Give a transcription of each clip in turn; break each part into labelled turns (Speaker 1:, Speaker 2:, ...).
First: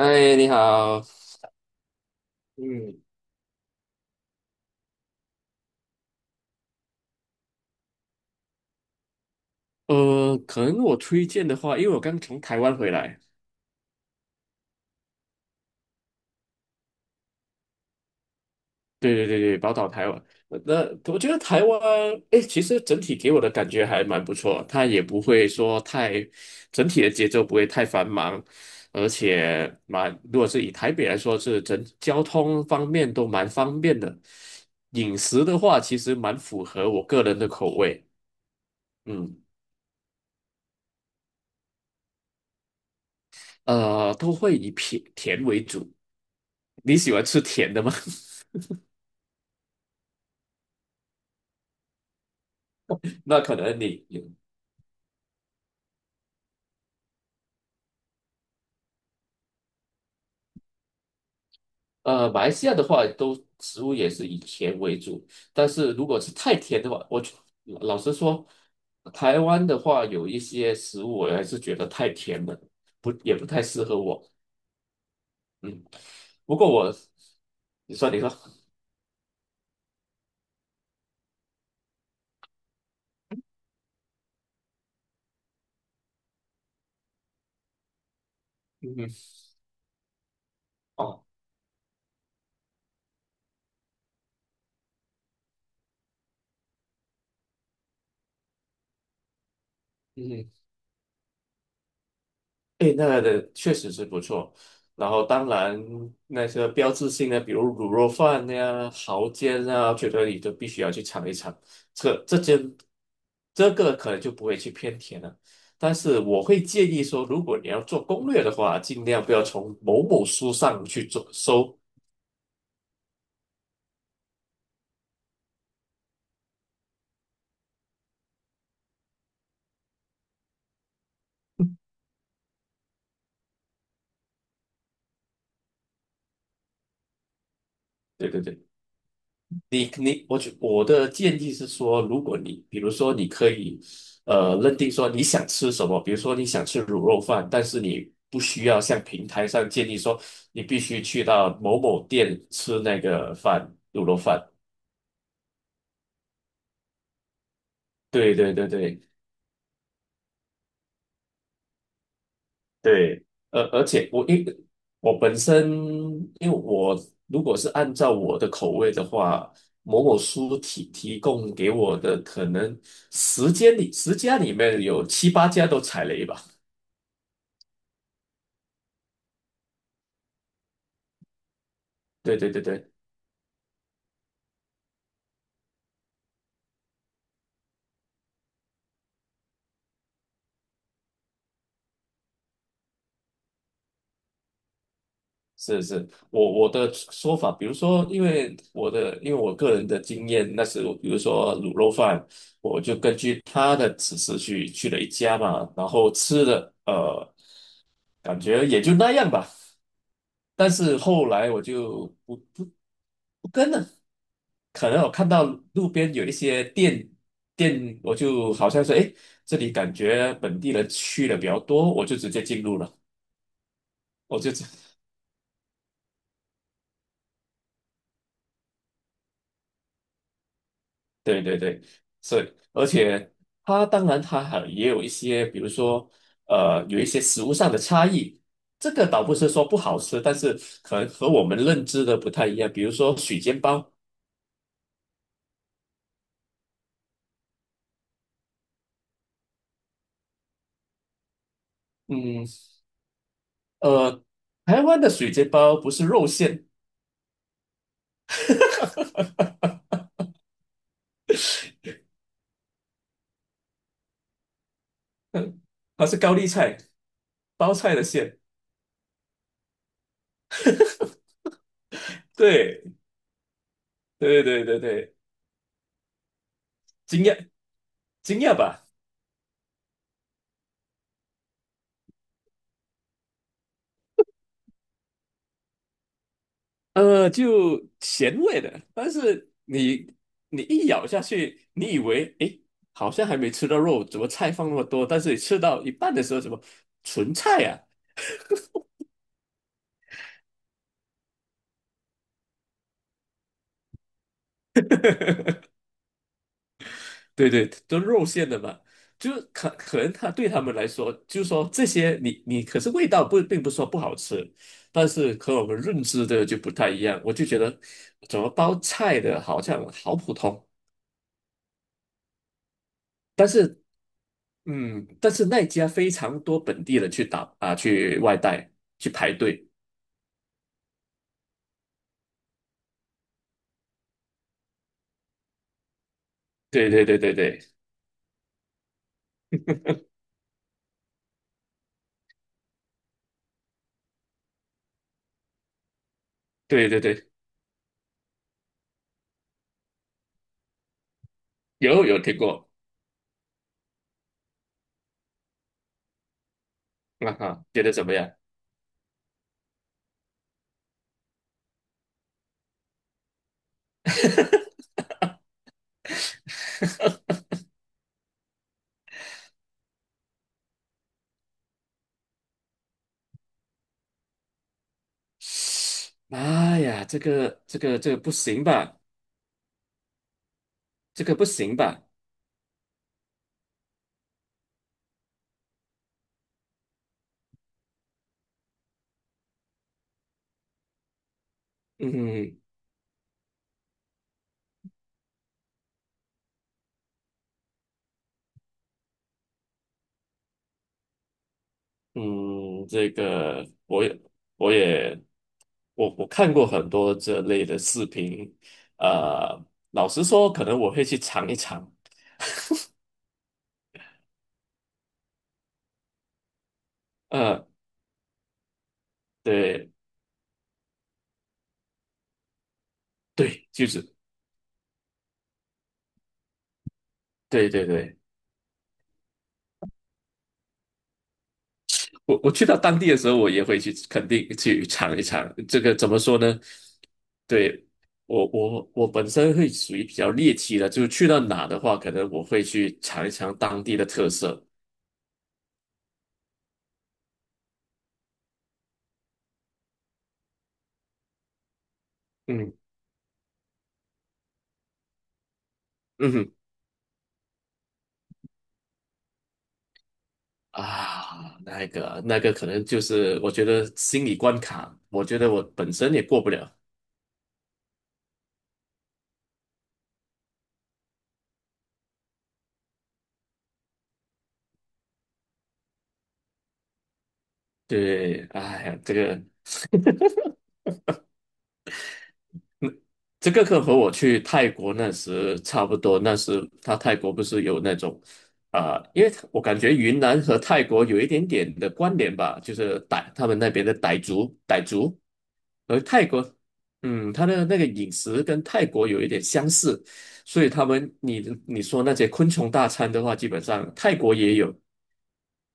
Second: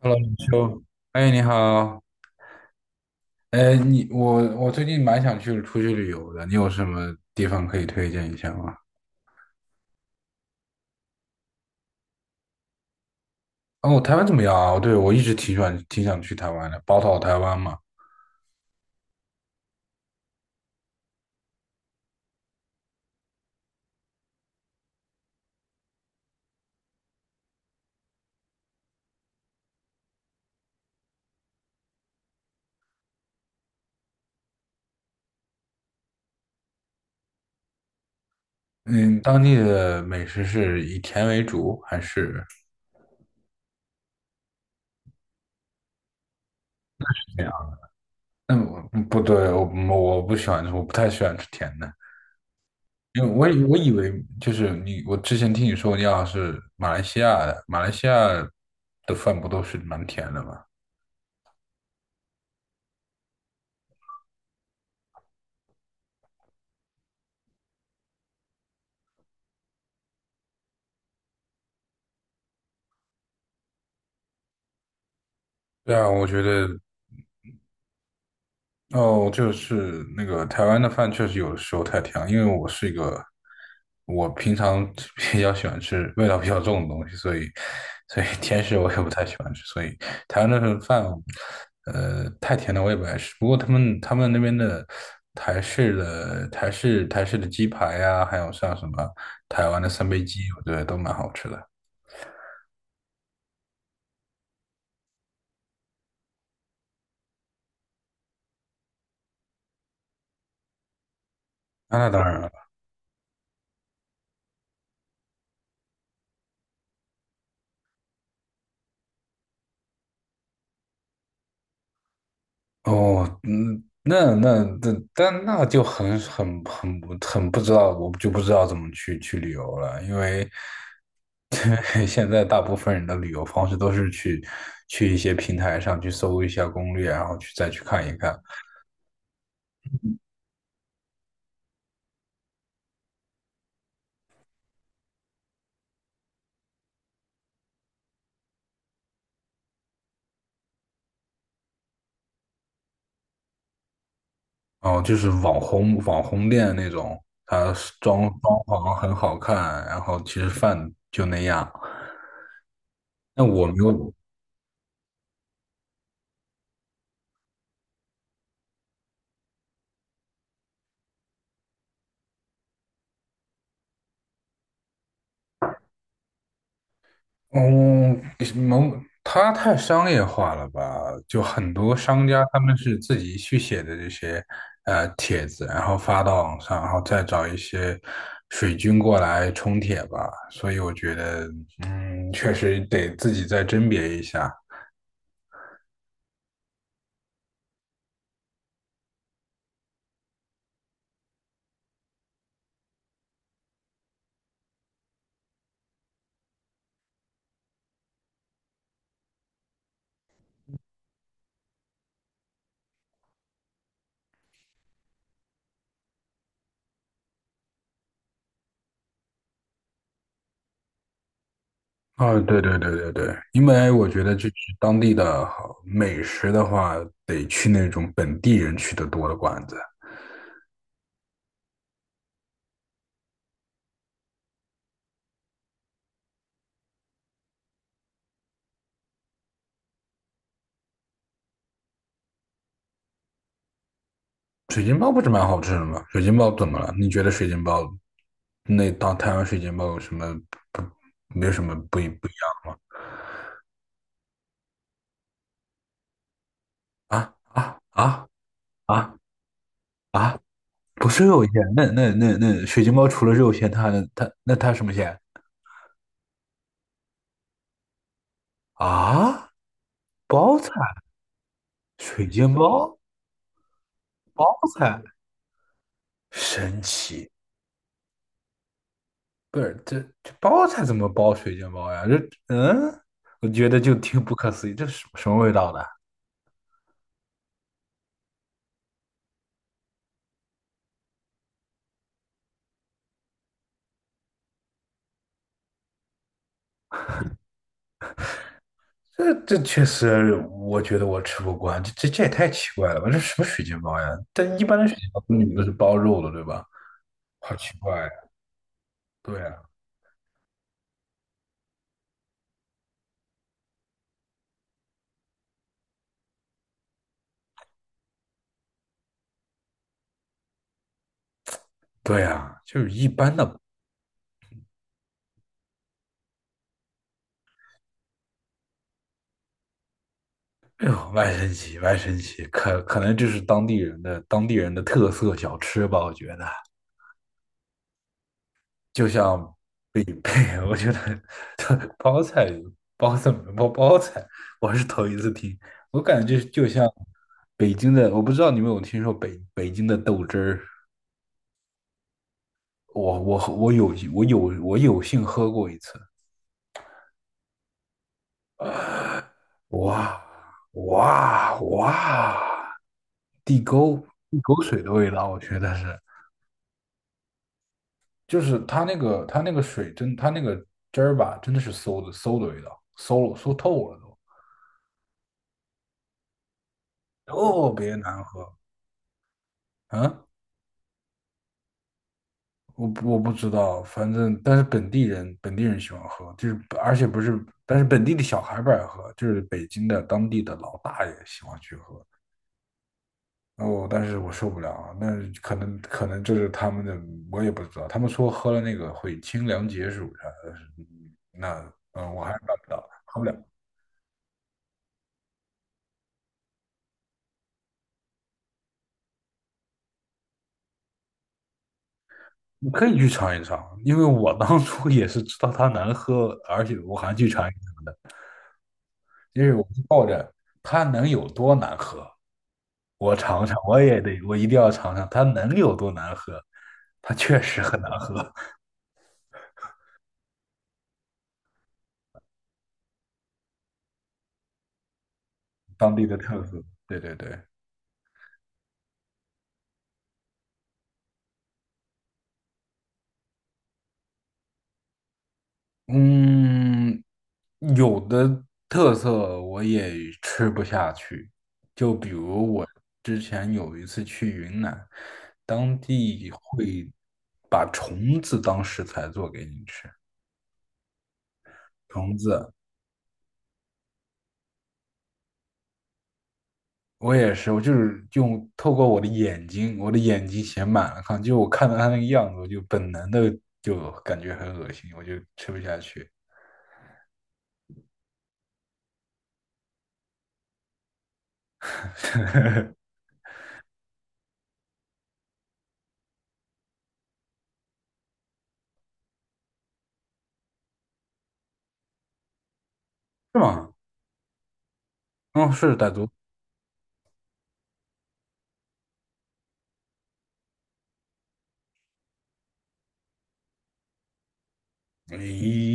Speaker 1: Hello，你
Speaker 2: 你
Speaker 1: 说，
Speaker 2: 好。
Speaker 1: 哎，你好，
Speaker 2: 嗯，
Speaker 1: 哎，我最近蛮想出去旅游的，你有什么地方可以推荐一下吗？
Speaker 2: 可能我推荐的话，因为我刚从台湾回来。
Speaker 1: 哦，台湾怎么样啊？哦对，我一直挺喜欢挺想去台湾的，宝岛台湾嘛。
Speaker 2: 对对对对，宝岛台湾。我觉得台湾，哎，其实整体给我的感觉还蛮不错，它也不会说太，整体的节奏不会太繁忙，而且蛮，如果是以台北来说，是整交通方面都蛮方便的。饮食的话，其实蛮符合我个人的口味。
Speaker 1: 嗯，
Speaker 2: 嗯，
Speaker 1: 当地的美食是以甜为主还是
Speaker 2: 都会以甜甜为主。你喜欢吃
Speaker 1: 怎样？
Speaker 2: 甜的吗？
Speaker 1: 嗯，不对，我我不喜欢，我不太喜欢吃甜的，因为
Speaker 2: 那
Speaker 1: 我
Speaker 2: 可
Speaker 1: 以我
Speaker 2: 能
Speaker 1: 以
Speaker 2: 你
Speaker 1: 为就是你，我之前听你说你好像是马来西亚的，马来西亚的饭不都是蛮甜的吗？
Speaker 2: 马来西亚的话，都食物也是以甜为主，但是如果是太甜的话，老实说，台湾的话有一些食物我还是觉得太甜了，不也不太适合我。嗯，
Speaker 1: 对啊，我觉
Speaker 2: 不
Speaker 1: 得。
Speaker 2: 过我，你说，
Speaker 1: 哦，就是那个台湾的饭确实有的时候太甜了，因为我是一个我平常 比较喜欢吃味道比较重的东西，所以 甜食我也不
Speaker 2: 嗯，
Speaker 1: 太喜欢吃，所以台湾的饭
Speaker 2: 哦，
Speaker 1: 太甜的我也不爱吃。不过他们那边的台式的鸡排呀、还有像什么台湾的三杯鸡，
Speaker 2: 嗯。
Speaker 1: 我觉得都蛮好吃的。
Speaker 2: 诶，那个的确实是不错。然后，当然那些标志性的，比如卤肉饭呀、蚝煎啊，觉得你都必须要去尝一尝。
Speaker 1: 啊那
Speaker 2: 这
Speaker 1: 当
Speaker 2: 这
Speaker 1: 然了，
Speaker 2: 间这个可能就不会去偏甜了。但是我会建议说，如果你要做攻略的话，尽量不要从某某书上去做搜。
Speaker 1: 哦，嗯，那那那，但那就很不知道，我就不知道怎么去旅游了，因为 现在大部分人的旅游方式都是去一些平台上去搜一下攻略，然后再去看一
Speaker 2: 对
Speaker 1: 看，
Speaker 2: 对对。你，我的建议是说，如果你比如说你可以，呃，认定说你想吃什么，比如说你想吃卤肉饭，但是你不需要像平台上建议说你必须去到某某店吃那个饭，卤肉饭。
Speaker 1: 哦，就是网红店那种，它是装
Speaker 2: 对对
Speaker 1: 装
Speaker 2: 对
Speaker 1: 潢
Speaker 2: 对
Speaker 1: 很好看，然后其实饭就那样。
Speaker 2: 对，
Speaker 1: 那
Speaker 2: 而
Speaker 1: 我没
Speaker 2: 而且
Speaker 1: 有，
Speaker 2: 我因为我本身，因为我如果是按照我的口味的话，某某书提供给我的可能十间里十家里面有七八家都踩雷吧。
Speaker 1: 嗯，它太商业化了吧？就很多商
Speaker 2: 对
Speaker 1: 家
Speaker 2: 对
Speaker 1: 他
Speaker 2: 对
Speaker 1: 们
Speaker 2: 对，
Speaker 1: 是自己去写的这些帖子，然后发到网上，然后再找一些水军过来冲帖吧。所以我觉得，嗯，确实得自己再甄别一下。
Speaker 2: 是是，我的说法，比如说，因为我的因为我个人的经验，那时我比如说卤肉饭，我就根据他的指示去了一家嘛，然后吃的呃，感觉也就那样吧。但是后来我就不跟了，可能我看到路边有一些店，我就好像说，诶，这里感觉本地人去的比较多，我就直
Speaker 1: 啊，
Speaker 2: 接
Speaker 1: 对
Speaker 2: 进
Speaker 1: 对
Speaker 2: 入
Speaker 1: 对
Speaker 2: 了，
Speaker 1: 对对，因为我觉得就
Speaker 2: 我就
Speaker 1: 是 当地的好美食的话，得去那种本地人去的多的馆子。
Speaker 2: 对对对，是，而且它当然它还也有一些，比如说呃，有一些食物上的差异，这个倒不是说不好吃，但是可能和我们认知的不太一样。比如说水煎包。
Speaker 1: 水晶包不是蛮好吃的吗？水晶包怎么了？你觉得水晶包那当台湾水晶包有什么不没有什么不一不一
Speaker 2: 嗯，
Speaker 1: 样吗？
Speaker 2: 呃，台湾的水煎包不是肉馅，
Speaker 1: 啊啊啊啊 啊！不是肉馅，那水晶包除了肉馅，它还能它什么馅
Speaker 2: 它是高丽菜包菜的馅。
Speaker 1: 啊？包菜，水晶
Speaker 2: 对
Speaker 1: 包
Speaker 2: 对
Speaker 1: 包
Speaker 2: 对对
Speaker 1: 菜，
Speaker 2: 对，
Speaker 1: 神
Speaker 2: 惊
Speaker 1: 奇！
Speaker 2: 讶惊讶吧？
Speaker 1: 不是这包菜怎么包水晶包呀？嗯，我觉得就挺不可思议，这是什么味道的？
Speaker 2: 呃，就咸味的，但是你一咬下去，你以为诶，好像还没吃到肉，怎么菜放那么多？但是你吃到一半的时候，什么纯菜啊？
Speaker 1: 这确实，我觉得我吃不惯，这也太奇怪了吧？这什么水煎包呀？但一般的水煎包里面都是包肉的，对吧？
Speaker 2: 对
Speaker 1: 好
Speaker 2: 对，
Speaker 1: 奇怪
Speaker 2: 都
Speaker 1: 呀！
Speaker 2: 肉馅的嘛，就
Speaker 1: 对呀，
Speaker 2: 可可能他对他们来说，就说这些你可是味道不并不是说不好吃，但是和我们认知的就不太一样，我就觉得怎么包菜的好像好普通。
Speaker 1: 对呀，就是一般
Speaker 2: 但
Speaker 1: 的。
Speaker 2: 是嗯，但是那家非常多本地人去打啊，去外带去排队。
Speaker 1: 哎呦，外神奇，外神奇，可能这是当地人的特色小吃吧？我觉得，
Speaker 2: 对对对对对
Speaker 1: 就像北北 我觉得包菜包子包包菜，我是头一次听，我感觉就像
Speaker 2: 对对对，
Speaker 1: 北京的，我不知道你们有没有听说北京的豆汁儿。
Speaker 2: 有有听过，
Speaker 1: 我我我有我有我有幸喝过一次，
Speaker 2: 啊哈，觉得怎么样？
Speaker 1: 哇哇哇！地沟地沟水的味道，我觉得是，就是它那个汁儿吧，真的是馊的味道，馊透了都，
Speaker 2: 妈呀，这个
Speaker 1: 特
Speaker 2: 这
Speaker 1: 别
Speaker 2: 个这个
Speaker 1: 难
Speaker 2: 不
Speaker 1: 喝。
Speaker 2: 行吧？
Speaker 1: 嗯，
Speaker 2: 这个不行吧？
Speaker 1: 我不知道，反正但是本地人喜欢喝，就是而且不是，但是本地的小孩不爱喝，就是北京的当地的老大爷喜欢去喝。
Speaker 2: 嗯
Speaker 1: 哦，但是我受不了啊，那可能这是他们的，我也不知道。他们说喝了那个会清凉解暑啥的，嗯那我还是办不
Speaker 2: 嗯，
Speaker 1: 到，
Speaker 2: 这
Speaker 1: 喝不了。
Speaker 2: 个我也看过很多这类的视频，呃，老实说，可能我会去尝一尝。
Speaker 1: 你可以去尝一尝，因为我当初也是知道它难喝，而且我还去尝一
Speaker 2: 呃，
Speaker 1: 尝的，因为我是
Speaker 2: 对
Speaker 1: 抱着它能有多难喝，我尝尝，
Speaker 2: 对，
Speaker 1: 我
Speaker 2: 就
Speaker 1: 也
Speaker 2: 是
Speaker 1: 得，我一定要尝尝它能有多难喝。它确实
Speaker 2: 对
Speaker 1: 很
Speaker 2: 对
Speaker 1: 难喝，
Speaker 2: 对。我去到当地的时候，我也会去肯定去尝一尝。这个
Speaker 1: 当地
Speaker 2: 怎
Speaker 1: 的
Speaker 2: 么说
Speaker 1: 特
Speaker 2: 呢？
Speaker 1: 色。对对对。
Speaker 2: 对，我本身会属于比较猎奇的，就是去到哪的话，可能我会去尝一尝当地的特色。
Speaker 1: 嗯，有的特色我也吃不下去，就比如我
Speaker 2: 嗯
Speaker 1: 之前有一次去云南，当地
Speaker 2: 嗯哼
Speaker 1: 会把虫子当食材做给你吃。
Speaker 2: 啊，那
Speaker 1: 虫
Speaker 2: 个那
Speaker 1: 子，
Speaker 2: 个可能就是我觉得心理关卡，我觉得我本身也过不了。
Speaker 1: 我也是，我就是透过我的眼睛，我的眼睛写满了看，就我看到它那个样子，我就本能的就感觉很恶心，我就吃不下去。
Speaker 2: 对，哎呀，这个 这个课和我去泰国那时差不多，那时他泰国不是有那种啊、因为我感觉云南和泰国有一点点的关联吧，就是傣
Speaker 1: 是
Speaker 2: 他们那
Speaker 1: 吗？
Speaker 2: 边的傣族，傣族，
Speaker 1: 嗯，是傣
Speaker 2: 而
Speaker 1: 族。
Speaker 2: 泰国，嗯，他的那个饮食跟泰国有一点相似，所以他们你说那些昆虫大餐的话，基本上泰国也有，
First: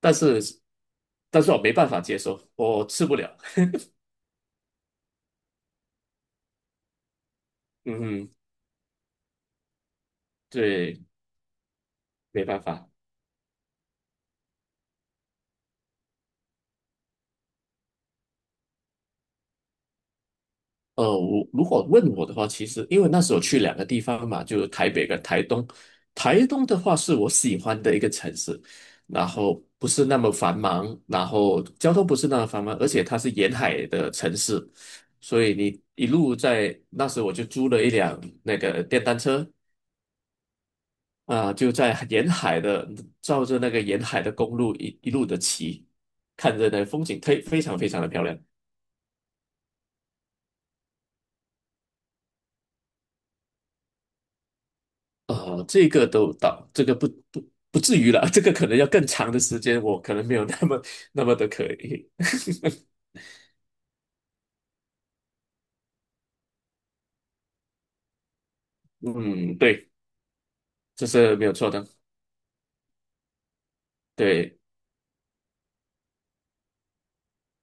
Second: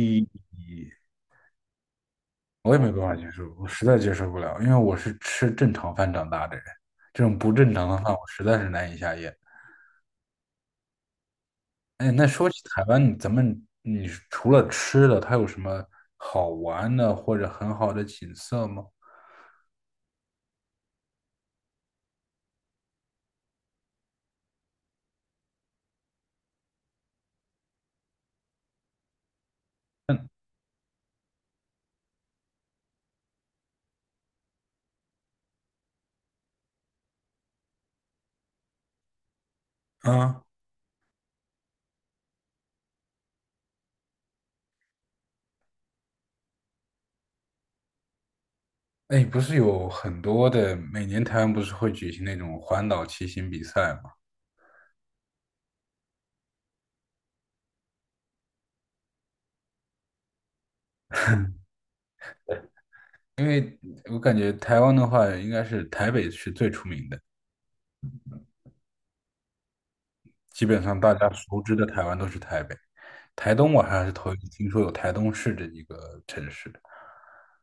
Speaker 2: 但是
Speaker 1: 哎
Speaker 2: 但是我没办法接受，
Speaker 1: 我也
Speaker 2: 我
Speaker 1: 没办
Speaker 2: 吃
Speaker 1: 法
Speaker 2: 不
Speaker 1: 接
Speaker 2: 了。
Speaker 1: 受，我实在接受不了，因为我是吃正常饭长大的人，这种不正常的饭我
Speaker 2: 嗯，
Speaker 1: 实在是难以下咽。
Speaker 2: 对，
Speaker 1: 哎，那
Speaker 2: 没
Speaker 1: 说起
Speaker 2: 办
Speaker 1: 台
Speaker 2: 法。
Speaker 1: 湾，你咱们你除了吃的，它有什么好玩的或者很好的景色吗？
Speaker 2: 呃，我如果问我的话，其实因为那时候去两个地方嘛，就是台北跟台东。台东的话是我喜欢的一个城市，然后不是那么繁忙，然后交通不是那么繁忙，而且它是沿海的城市，所以你一路在那时候我就租了一辆那个电单车
Speaker 1: 啊，
Speaker 2: 啊、就在沿海的照着那个沿海的公路一路的骑，看着那风景，非常非常的漂亮。
Speaker 1: 哎，不是有很多的，每年台湾不是会举行那种环岛骑行比赛吗？
Speaker 2: 呃，这个都到，这个不至于了，这个可能要更长的时间，我可能没有那么那么的可以。
Speaker 1: 因为我感觉台湾的话，应该是台北是最出名的。
Speaker 2: 嗯，对，
Speaker 1: 基本上
Speaker 2: 这
Speaker 1: 大家
Speaker 2: 是没有
Speaker 1: 熟
Speaker 2: 错
Speaker 1: 知的
Speaker 2: 的。
Speaker 1: 台湾都是台北，台东我还是头一次
Speaker 2: 对，
Speaker 1: 听说有台东市这一个城市的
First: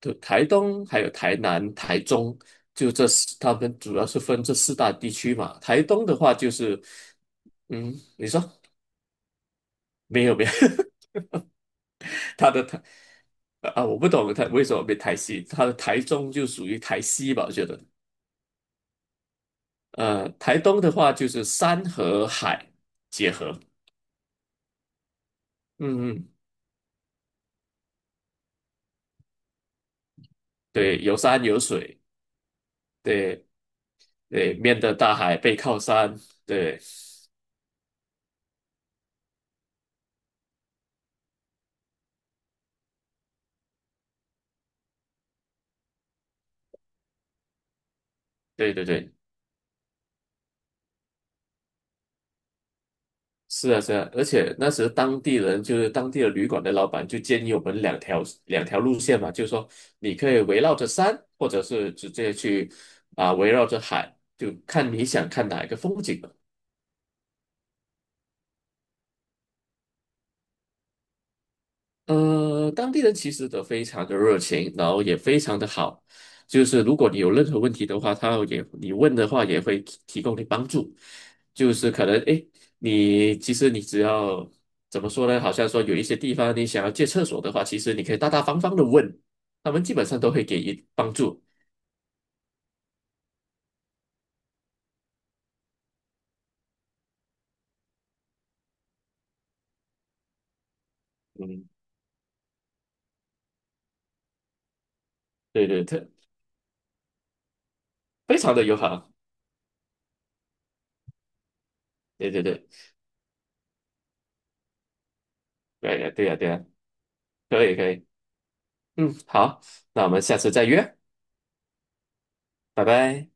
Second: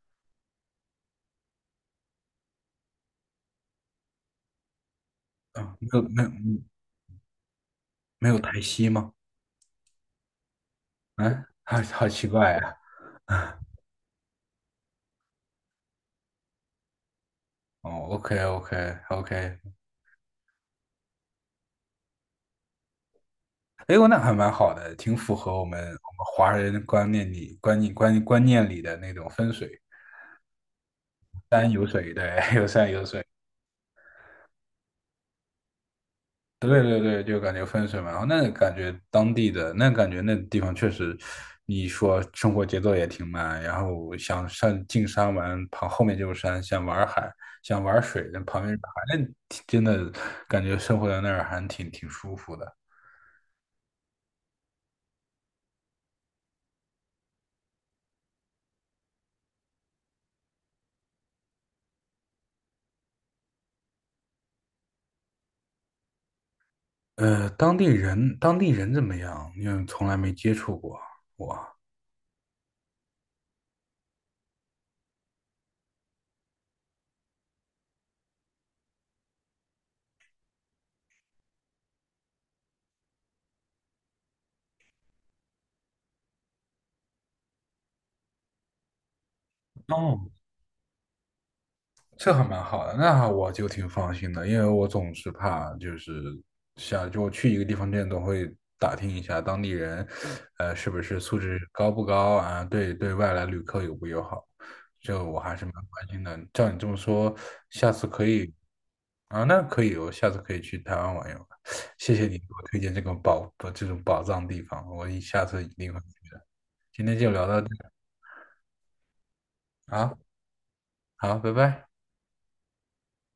Speaker 2: 就台东还有台南、台中，就这四，他们主要是分这四大地区嘛。
Speaker 1: 啊，
Speaker 2: 台
Speaker 1: 没有
Speaker 2: 东的
Speaker 1: 没有
Speaker 2: 话就是，嗯，你
Speaker 1: 没有
Speaker 2: 说
Speaker 1: 台西吗？
Speaker 2: 没有没有，
Speaker 1: 嗯，好奇
Speaker 2: 他
Speaker 1: 怪
Speaker 2: 的
Speaker 1: 呀、
Speaker 2: 台 啊，我不懂他为什么被台西，他的台中就属于台西吧，我觉得。
Speaker 1: 哦，OK OK OK，
Speaker 2: 呃，台东的话就是山和海结合。
Speaker 1: 哎呦，那还蛮好的，挺符合我们
Speaker 2: 嗯嗯，
Speaker 1: 华人观念里的那种分水，
Speaker 2: 对，有山有
Speaker 1: 山有
Speaker 2: 水。
Speaker 1: 水，对，有山有水。
Speaker 2: 对对，面的大海，背靠山，对
Speaker 1: 对对对，就感觉分水嘛，然后那感觉当地的那感觉那地方确实，你说生活节奏也挺慢，然后想上进山玩，旁后面就是山，想玩海，想玩水，那旁边
Speaker 2: 对
Speaker 1: 是
Speaker 2: 对
Speaker 1: 海，
Speaker 2: 对，
Speaker 1: 那挺真的感觉生活在那儿还挺舒服的。
Speaker 2: 是啊是啊，而且那时当地人就是当地的旅馆的老板就建议我们两条路线嘛，就是说你可以围绕着山，或者是直接去啊、围绕着海，就看你想看哪一个风景。
Speaker 1: 当地人怎么样？因为从来没接触过我。
Speaker 2: 呃，当地人其实都非常的热情，然后也非常的好。就是如果你有任何问题的话，他也你问的话也会提供你帮助。就是可能诶，你其实你只要怎么说呢？好像说有一些地方你想要借厕所的话，其实你可以大大方方的问，他们基本上
Speaker 1: 哦
Speaker 2: 都会给予帮助。
Speaker 1: 这还蛮好的，那我就挺放心的，因为我总是怕就是想就去一个地方之前总会打听一下当地人，是不是素质
Speaker 2: 嗯，
Speaker 1: 高不高啊？对外来旅客友不友好，这我还是
Speaker 2: 对
Speaker 1: 蛮
Speaker 2: 对，
Speaker 1: 关
Speaker 2: 特
Speaker 1: 心的。照你这么说，下次可
Speaker 2: 非
Speaker 1: 以
Speaker 2: 常的友好。
Speaker 1: 啊，那可以，我下次可以去台湾玩一玩。谢谢
Speaker 2: 对
Speaker 1: 你
Speaker 2: 对
Speaker 1: 给我
Speaker 2: 对，
Speaker 1: 推荐这个宝不这种宝藏地方，我下次一定会
Speaker 2: 对呀对
Speaker 1: 去
Speaker 2: 呀
Speaker 1: 的。
Speaker 2: 对呀，
Speaker 1: 今天就聊到
Speaker 2: 可
Speaker 1: 这
Speaker 2: 以可以。嗯，好，
Speaker 1: 儿
Speaker 2: 那我
Speaker 1: 啊，
Speaker 2: 们下次再约，
Speaker 1: 好，拜拜。
Speaker 2: 拜拜。